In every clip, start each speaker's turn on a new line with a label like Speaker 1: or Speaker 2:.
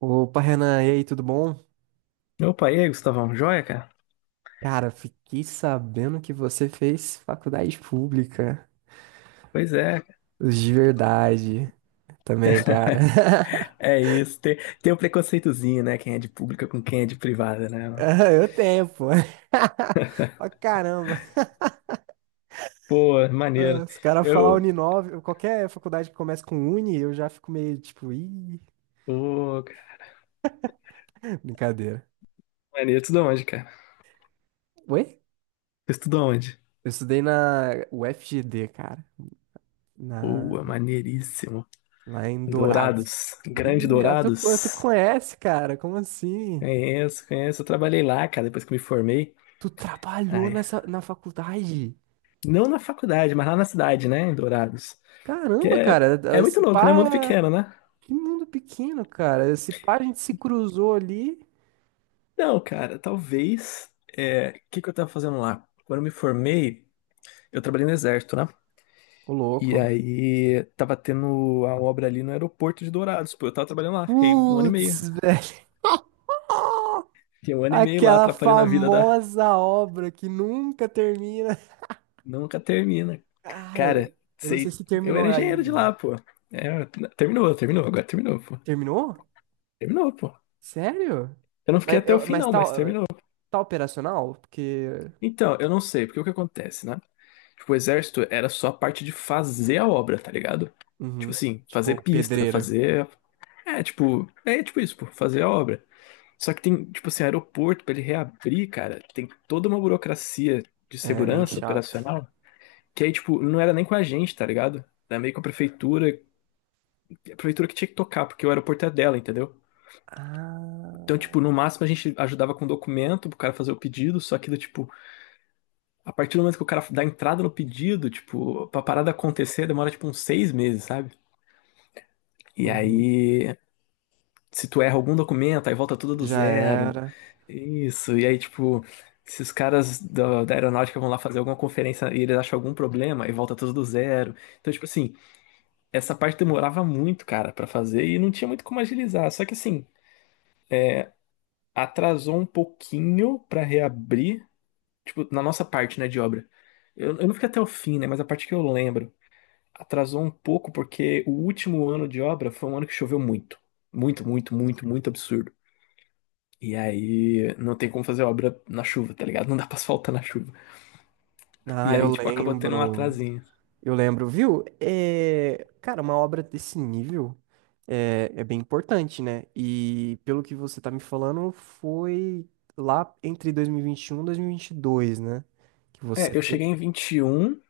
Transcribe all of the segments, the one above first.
Speaker 1: Opa, Renan, e aí, tudo bom?
Speaker 2: Opa, e aí, Gustavão? Joia, cara?
Speaker 1: Cara, fiquei sabendo que você fez faculdade pública.
Speaker 2: Pois é, cara.
Speaker 1: Os de verdade também, cara.
Speaker 2: É isso. Tem o preconceitozinho, né? Quem é de pública com quem é de privada, né?
Speaker 1: Ah, eu tenho, pô. Pra caramba.
Speaker 2: Pô,
Speaker 1: Ah,
Speaker 2: maneiro.
Speaker 1: os caras falar
Speaker 2: Eu.
Speaker 1: Uninove, qualquer faculdade que comece com Uni, eu já fico meio tipo, ih,
Speaker 2: Pô, cara.
Speaker 1: brincadeira.
Speaker 2: Maneiro. Tudo onde, cara?
Speaker 1: Oi?
Speaker 2: Tu estudou onde?
Speaker 1: Eu estudei na UFGD, cara, na...
Speaker 2: Pô, maneiríssimo.
Speaker 1: lá em Dourados.
Speaker 2: Dourados. Grande
Speaker 1: Ih, ah, tu
Speaker 2: Dourados.
Speaker 1: conhece, cara? Como assim?
Speaker 2: Conheço, conheço. Eu trabalhei lá, cara, depois que me formei.
Speaker 1: Tu trabalhou
Speaker 2: Ai.
Speaker 1: nessa, na faculdade?
Speaker 2: Não na faculdade, mas lá na cidade, né? Em Dourados. Que
Speaker 1: Caramba,
Speaker 2: é
Speaker 1: cara,
Speaker 2: muito
Speaker 1: se
Speaker 2: louco, né? Mundo
Speaker 1: pá,
Speaker 2: pequeno, né?
Speaker 1: que mundo pequeno, cara. Se pá, a gente se cruzou ali.
Speaker 2: Não, cara, talvez. É, o que que eu tava fazendo lá? Quando eu me formei, eu trabalhei no exército, né?
Speaker 1: Ô,
Speaker 2: E
Speaker 1: louco.
Speaker 2: aí tava tendo a obra ali no aeroporto de Dourados. Pô, eu tava trabalhando lá, fiquei um ano e
Speaker 1: Putz,
Speaker 2: meio.
Speaker 1: velho.
Speaker 2: Fiquei um ano e meio lá,
Speaker 1: Aquela
Speaker 2: atrapalhando a vida da.
Speaker 1: famosa obra que nunca termina.
Speaker 2: Nunca termina.
Speaker 1: Cara,
Speaker 2: Cara,
Speaker 1: eu não sei
Speaker 2: sei.
Speaker 1: se
Speaker 2: Eu
Speaker 1: terminou
Speaker 2: era engenheiro de
Speaker 1: ainda.
Speaker 2: lá, pô. É, terminou, terminou, agora terminou, pô.
Speaker 1: Terminou?
Speaker 2: Terminou, pô.
Speaker 1: Sério?
Speaker 2: Eu não
Speaker 1: Mas,
Speaker 2: fiquei até o
Speaker 1: eu-
Speaker 2: fim,
Speaker 1: mas
Speaker 2: não,
Speaker 1: tá,
Speaker 2: mas terminou.
Speaker 1: tá operacional? Porque.
Speaker 2: Então, eu não sei, porque o que acontece, né? Tipo, o exército era só a parte de fazer a obra, tá ligado? Tipo
Speaker 1: Uhum.
Speaker 2: assim, fazer
Speaker 1: Tipo,
Speaker 2: pista,
Speaker 1: pedreiro.
Speaker 2: fazer. É tipo isso, pô, fazer a obra. Só que tem, tipo assim, aeroporto pra ele reabrir, cara, tem toda uma burocracia de
Speaker 1: É bem
Speaker 2: segurança
Speaker 1: chato.
Speaker 2: operacional que aí, tipo, não era nem com a gente, tá ligado? Era meio com a prefeitura que tinha que tocar, porque o aeroporto é dela, entendeu? Então,
Speaker 1: Ah.
Speaker 2: tipo, no máximo a gente ajudava com documento pro cara fazer o pedido, só que, do tipo, a partir do momento que o cara dá entrada no pedido, tipo, pra parada acontecer demora, tipo, uns 6 meses, sabe? E
Speaker 1: Uhum.
Speaker 2: aí, se tu erra algum documento, aí volta tudo do
Speaker 1: Já
Speaker 2: zero.
Speaker 1: era.
Speaker 2: Isso. E aí, tipo, se os caras da aeronáutica vão lá fazer alguma conferência e eles acham algum problema, aí volta tudo do zero. Então, tipo assim, essa parte demorava muito, cara, pra fazer e não tinha muito como agilizar. Só que assim, atrasou um pouquinho pra reabrir, tipo, na nossa parte, né, de obra. Eu não fiquei até o fim, né, mas a parte que eu lembro, atrasou um pouco porque o último ano de obra foi um ano que choveu muito. Muito, muito, muito, muito absurdo. E aí não tem como fazer obra na chuva, tá ligado? Não dá pra asfaltar na chuva.
Speaker 1: Ah,
Speaker 2: E
Speaker 1: eu
Speaker 2: aí, tipo, acabou tendo um
Speaker 1: lembro.
Speaker 2: atrasinho.
Speaker 1: Eu lembro, viu? É, cara, uma obra desse nível é bem importante, né? E pelo que você tá me falando, foi lá entre 2021 e 2022, né? Que você
Speaker 2: É, eu
Speaker 1: fez.
Speaker 2: cheguei em 21,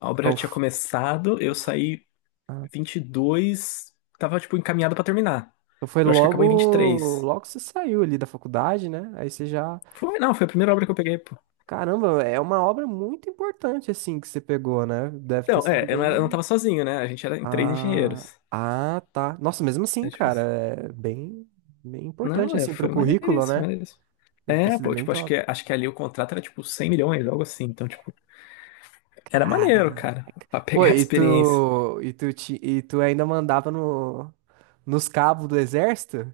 Speaker 2: a obra já
Speaker 1: Então,
Speaker 2: tinha
Speaker 1: f-
Speaker 2: começado, eu saí
Speaker 1: ah,
Speaker 2: 22, tava, tipo, encaminhado pra terminar.
Speaker 1: então, foi
Speaker 2: Eu acho que acabou em vinte e
Speaker 1: logo,
Speaker 2: três.
Speaker 1: logo que você saiu ali da faculdade, né? Aí você já.
Speaker 2: Foi, não, foi a primeira obra que eu peguei, pô.
Speaker 1: Caramba, é uma obra muito importante, assim, que você pegou, né? Deve ter
Speaker 2: Não, é,
Speaker 1: sido
Speaker 2: eu não
Speaker 1: bem.
Speaker 2: tava sozinho, né? A gente era em três
Speaker 1: Ah,
Speaker 2: engenheiros.
Speaker 1: ah, tá. Nossa, mesmo assim,
Speaker 2: É, tipo
Speaker 1: cara,
Speaker 2: assim.
Speaker 1: é bem, importante
Speaker 2: Não, é,
Speaker 1: assim pro
Speaker 2: foi
Speaker 1: currículo,
Speaker 2: maneiríssimo,
Speaker 1: né?
Speaker 2: maneiríssimo.
Speaker 1: Deve ter
Speaker 2: É,
Speaker 1: sido
Speaker 2: pô,
Speaker 1: bem
Speaker 2: tipo, acho que,
Speaker 1: top.
Speaker 2: acho que ali o contrato era, tipo, 100 milhões, algo assim. Então, tipo, era maneiro,
Speaker 1: Caraca.
Speaker 2: cara, pra
Speaker 1: Pô,
Speaker 2: pegar a
Speaker 1: e
Speaker 2: experiência.
Speaker 1: tu, e tu, te, e tu ainda mandava no, nos cabos do exército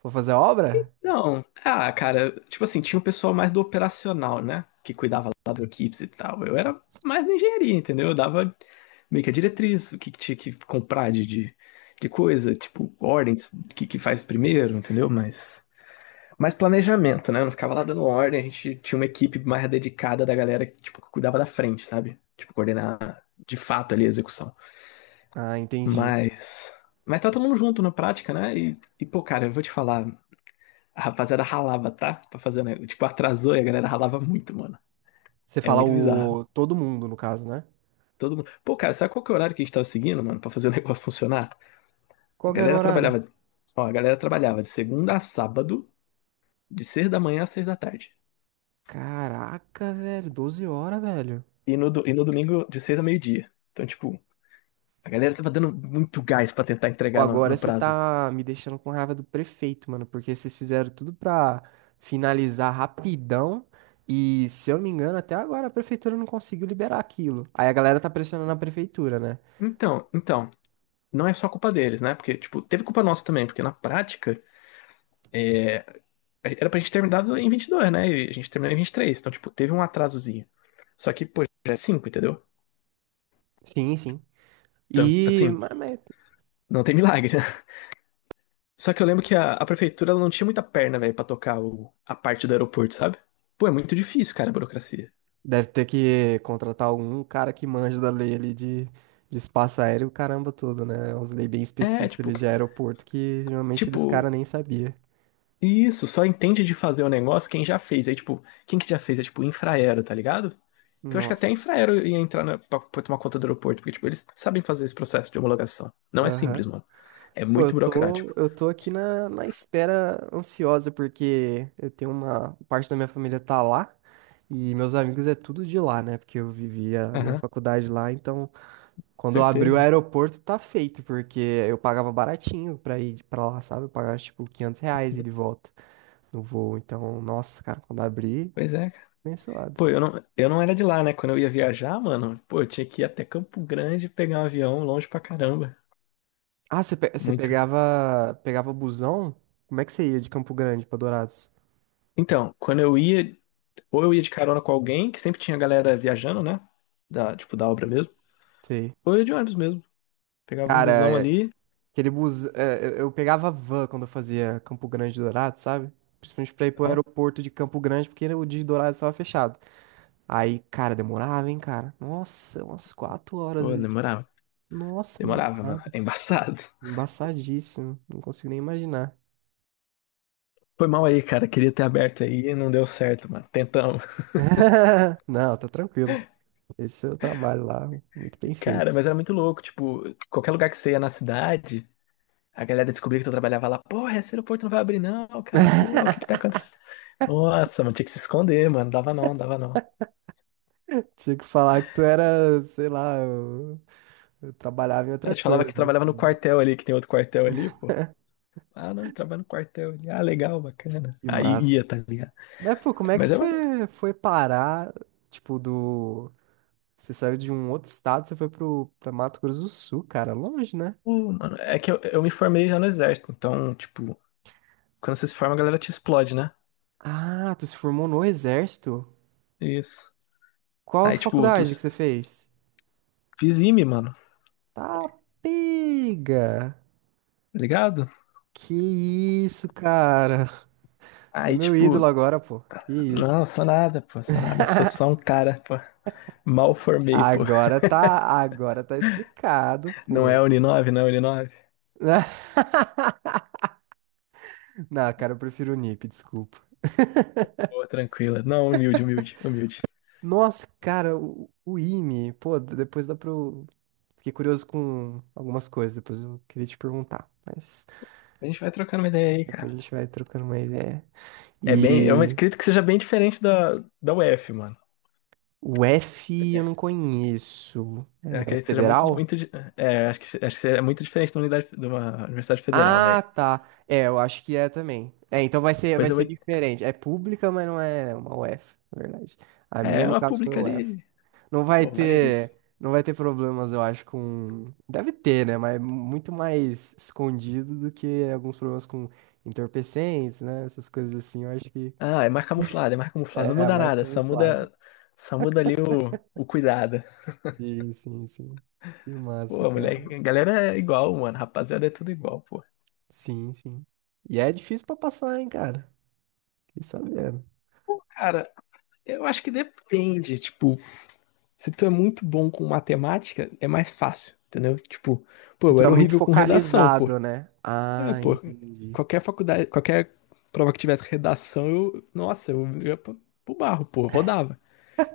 Speaker 1: pra fazer a obra?
Speaker 2: Não, ah, cara, tipo assim, tinha o pessoal mais do operacional, né? Que cuidava lá das equipes e tal. Eu era mais na engenharia, entendeu? Eu dava meio que a diretriz, o que, que tinha que comprar de coisa, tipo, ordens, o que, que faz primeiro, entendeu? Mas mais planejamento, né? Eu não ficava lá dando ordem, a gente tinha uma equipe mais dedicada da galera que, tipo, que cuidava da frente, sabe? Tipo, coordenar de fato ali a execução.
Speaker 1: Ah, entendi.
Speaker 2: Mas. Mas tá todo mundo junto na prática, né? E pô, cara, eu vou te falar. A rapaziada ralava, tá? Pra fazer, né? Tipo, atrasou e a galera ralava muito, mano.
Speaker 1: Você
Speaker 2: É
Speaker 1: fala
Speaker 2: muito bizarro.
Speaker 1: o todo mundo, no caso, né?
Speaker 2: Todo mundo. Pô, cara, sabe qual que é o horário que a gente tava seguindo, mano, pra fazer o negócio funcionar? A
Speaker 1: Qual que era o
Speaker 2: galera
Speaker 1: horário?
Speaker 2: trabalhava. Ó, a galera trabalhava de segunda a sábado, de 6 da manhã a 6 da tarde.
Speaker 1: Caraca, velho, 12 horas, velho.
Speaker 2: E no domingo, de 6 a meio-dia. Então, tipo, a galera tava dando muito gás pra tentar
Speaker 1: Pô,
Speaker 2: entregar no,
Speaker 1: agora
Speaker 2: no
Speaker 1: você
Speaker 2: prazo.
Speaker 1: tá me deixando com raiva do prefeito, mano, porque vocês fizeram tudo pra finalizar rapidão e, se eu não me engano, até agora a prefeitura não conseguiu liberar aquilo. Aí a galera tá pressionando a prefeitura, né?
Speaker 2: Então, não é só culpa deles, né? Porque, tipo, teve culpa nossa também, porque na prática, era pra gente ter terminado em 22, né? E a gente terminou em vinte e três. Então, tipo, teve um atrasozinho. Só que, pô, já é 5, entendeu?
Speaker 1: Sim, sim.
Speaker 2: Então,
Speaker 1: E,
Speaker 2: assim,
Speaker 1: mas, mas
Speaker 2: não tem milagre, né? Só que eu lembro que a prefeitura ela não tinha muita perna, velho, pra tocar a parte do aeroporto, sabe? Pô, é muito difícil, cara, a burocracia.
Speaker 1: deve ter que contratar algum cara que manja da lei ali de espaço aéreo, caramba todo, né? É umas leis bem
Speaker 2: É,
Speaker 1: específicas
Speaker 2: tipo,
Speaker 1: ali de aeroporto que geralmente eles cara
Speaker 2: tipo,
Speaker 1: nem sabia.
Speaker 2: isso, só entende de fazer o negócio quem já fez. Aí, tipo, quem que já fez? É, tipo, Infraero, tá ligado? Que eu acho que até a
Speaker 1: Nossa.
Speaker 2: Infraero ia entrar pra tomar conta do aeroporto, porque, tipo, eles sabem fazer esse processo de homologação. Não é
Speaker 1: Aham.
Speaker 2: simples, mano. É
Speaker 1: Pô, eu
Speaker 2: muito burocrático.
Speaker 1: tô, eu tô aqui na espera ansiosa, porque eu tenho uma parte da minha família tá lá e meus amigos é tudo de lá, né? Porque eu vivi a minha faculdade lá, então quando abriu o
Speaker 2: Certeza.
Speaker 1: aeroporto tá feito, porque eu pagava baratinho pra ir pra lá, sabe? Eu pagava tipo R$ 500 e de volta no voo, então, nossa, cara, quando abri,
Speaker 2: Pois é, cara.
Speaker 1: abençoado.
Speaker 2: Pô, eu não era de lá, né? Quando eu ia viajar, mano, pô, eu tinha que ir até Campo Grande pegar um avião longe pra caramba.
Speaker 1: Ah, você você
Speaker 2: Muito.
Speaker 1: pegava busão? Como é que você ia de Campo Grande pra Dourados?
Speaker 2: Então, ou eu ia de carona com alguém, que sempre tinha galera viajando, né? Da, tipo, da obra mesmo.
Speaker 1: Sei.
Speaker 2: Ou eu ia de ônibus mesmo. Pegava um busão
Speaker 1: Cara,
Speaker 2: ali.
Speaker 1: aquele eu pegava van quando eu fazia Campo Grande Dourado, sabe? Principalmente pra ir pro
Speaker 2: ah,
Speaker 1: aeroporto de Campo Grande, porque o de Dourado estava fechado. Aí, cara, demorava, hein, cara? Nossa, umas 4 horas
Speaker 2: Pô,
Speaker 1: ali.
Speaker 2: demorava.
Speaker 1: Nossa, me
Speaker 2: Demorava, mano.
Speaker 1: demorado.
Speaker 2: É embaçado.
Speaker 1: Embaçadíssimo. Não consigo nem imaginar.
Speaker 2: Foi mal aí, cara. Queria ter aberto aí e não deu certo, mano. Tentamos.
Speaker 1: Não, tá tranquilo. Esse é o trabalho lá, muito bem
Speaker 2: Cara,
Speaker 1: feito.
Speaker 2: mas era muito louco. Tipo, qualquer lugar que você ia na cidade. A galera descobriu que tu trabalhava lá. Porra, esse aeroporto não vai abrir não, cara. Pô, o que que tá acontecendo? Nossa, mano, tinha que se esconder, mano. Dava não, dava não.
Speaker 1: Tinha que falar que tu era, sei lá, eu trabalhava em
Speaker 2: A
Speaker 1: outra
Speaker 2: gente falava
Speaker 1: coisa,
Speaker 2: que trabalhava no
Speaker 1: assim.
Speaker 2: quartel ali, que tem outro quartel ali, pô. Ah, não, eu trabalho no quartel ali. Ah, legal, bacana.
Speaker 1: Que
Speaker 2: Aí
Speaker 1: massa.
Speaker 2: ia, tá ligado?
Speaker 1: Mas, pô, como é que
Speaker 2: Mas é maneiro.
Speaker 1: você foi parar, tipo, do... Você saiu de um outro estado, você foi pra Mato Grosso do Sul, cara, longe, né?
Speaker 2: Pô, mano, é que eu me formei já no exército, então, tipo, quando você se forma, a galera te explode, né?
Speaker 1: Ah, tu se formou no Exército?
Speaker 2: Isso.
Speaker 1: Qual
Speaker 2: Aí, tipo,
Speaker 1: faculdade que você fez?
Speaker 2: fiz IME, mano,
Speaker 1: Tá, pega!
Speaker 2: tá ligado?
Speaker 1: Que isso, cara! Tu é
Speaker 2: Aí,
Speaker 1: meu ídolo
Speaker 2: tipo,
Speaker 1: agora, pô. Que
Speaker 2: não,
Speaker 1: isso.
Speaker 2: sou nada, pô, sou nada, sou só um cara, pô. Mal formei, pô.
Speaker 1: Agora tá explicado,
Speaker 2: Não é
Speaker 1: pô.
Speaker 2: a Uninove, não é a Uninove?
Speaker 1: Não, cara, eu prefiro o NIP, desculpa.
Speaker 2: Boa, tranquila. Não, humilde, humilde, humilde.
Speaker 1: Nossa, cara, o IME, pô, depois dá pra Fiquei curioso com algumas coisas, depois eu queria te perguntar, mas
Speaker 2: A gente vai trocando uma ideia aí,
Speaker 1: depois
Speaker 2: cara.
Speaker 1: a gente vai trocando uma ideia.
Speaker 2: É bem, eu
Speaker 1: E
Speaker 2: acredito que seja bem diferente da UF, mano.
Speaker 1: o F eu
Speaker 2: É,
Speaker 1: não conheço.
Speaker 2: eu
Speaker 1: É
Speaker 2: acredito que seja
Speaker 1: federal?
Speaker 2: é, acho que é muito diferente da unidade, de uma Universidade Federal,
Speaker 1: Ah,
Speaker 2: velho.
Speaker 1: tá. É, eu acho que é também. É, então vai ser,
Speaker 2: Pois
Speaker 1: vai
Speaker 2: eu
Speaker 1: ser
Speaker 2: vou,
Speaker 1: diferente. É pública, mas não é uma UF, na verdade. A
Speaker 2: é,
Speaker 1: minha,
Speaker 2: é
Speaker 1: no
Speaker 2: uma
Speaker 1: caso, foi
Speaker 2: pública
Speaker 1: U F.
Speaker 2: ali.
Speaker 1: Não vai
Speaker 2: Pô,
Speaker 1: ter,
Speaker 2: maneiríssimo.
Speaker 1: não vai ter problemas, eu acho, com. Deve ter, né? Mas muito mais escondido do que alguns problemas com entorpecentes, né? Essas coisas assim, eu acho que
Speaker 2: Ah, é mais camuflado, é mais camuflado. Não
Speaker 1: é, a
Speaker 2: muda
Speaker 1: mais
Speaker 2: nada, só
Speaker 1: camuflada.
Speaker 2: muda, só muda ali o cuidado.
Speaker 1: Sim, sim, sim. Que massa,
Speaker 2: Pô,
Speaker 1: cara.
Speaker 2: moleque, a galera é igual, mano. Rapaziada, é tudo igual, pô.
Speaker 1: Sim, sim. E é difícil pra passar, hein, cara. Fiquei sabendo.
Speaker 2: Pô, cara, eu acho que depende, tipo. Se tu é muito bom com matemática, é mais fácil, entendeu? Tipo, pô,
Speaker 1: Se
Speaker 2: eu
Speaker 1: tu é
Speaker 2: era
Speaker 1: muito
Speaker 2: horrível com redação, pô.
Speaker 1: focalizado, né?
Speaker 2: É,
Speaker 1: Ah,
Speaker 2: pô,
Speaker 1: entendi.
Speaker 2: qualquer faculdade, qualquer prova que tivesse redação, nossa, eu ia pro barro, pô, rodava.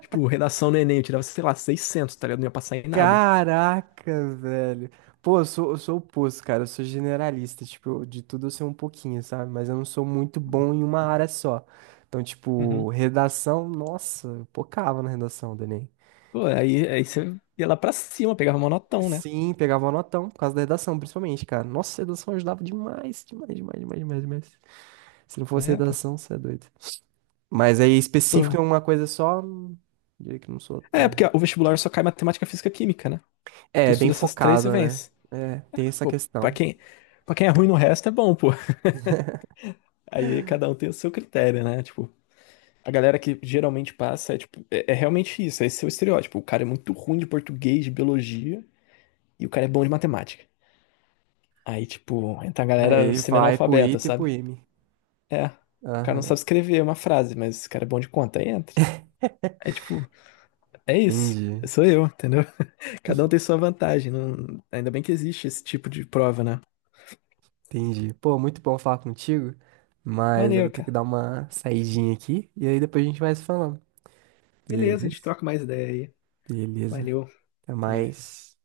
Speaker 2: Tipo, redação no Enem, eu tirava, sei lá, 600, tá ligado? Não ia passar em nada.
Speaker 1: Caraca, velho. Pô, eu sou o oposto, cara. Eu sou generalista. Tipo, de tudo eu sei um pouquinho, sabe? Mas eu não sou muito bom em uma área só. Então, tipo,
Speaker 2: Uhum.
Speaker 1: redação, nossa, eu pocava na redação do Enem.
Speaker 2: Pô, aí você ia lá pra cima, pegava monotão, né?
Speaker 1: Sim, pegava um notão por causa da redação, principalmente, cara. Nossa, a redação ajudava demais, demais, demais, demais, demais, demais. Se não fosse
Speaker 2: É, pô.
Speaker 1: redação, você é doido. Mas aí, específico
Speaker 2: Pô.
Speaker 1: em uma coisa só, diria que não sou
Speaker 2: É,
Speaker 1: tão.
Speaker 2: porque o vestibular só cai matemática, física, química, né? Tu
Speaker 1: É, bem
Speaker 2: estuda essas três e
Speaker 1: focado, né?
Speaker 2: vence.
Speaker 1: É, tem essa
Speaker 2: Pô, pra
Speaker 1: questão.
Speaker 2: quem, pra quem é ruim no resto, é bom, pô. Aí cada um tem o seu critério, né? Tipo, a galera que geralmente passa é realmente isso, esse é o estereótipo. O cara é muito ruim de português, de biologia, e o cara é bom de matemática. Aí, tipo, entra a galera
Speaker 1: Aí vai pro
Speaker 2: semi-analfabeta,
Speaker 1: Ita e pro
Speaker 2: sabe?
Speaker 1: IME.
Speaker 2: É, o cara não
Speaker 1: Aham,
Speaker 2: sabe escrever uma frase, mas esse cara é bom de conta, aí entra. É tipo, é isso.
Speaker 1: entendi,
Speaker 2: Sou eu, entendeu? Cada um tem sua vantagem. Ainda bem que existe esse tipo de prova, né?
Speaker 1: entendi. Pô, muito bom falar contigo, mas eu
Speaker 2: Maneiro,
Speaker 1: vou ter que
Speaker 2: cara.
Speaker 1: dar uma saidinha aqui e aí depois a gente vai se falando.
Speaker 2: Beleza, a gente
Speaker 1: Beleza?
Speaker 2: troca mais ideia aí.
Speaker 1: Beleza.
Speaker 2: Valeu,
Speaker 1: Até
Speaker 2: até mais.
Speaker 1: mais.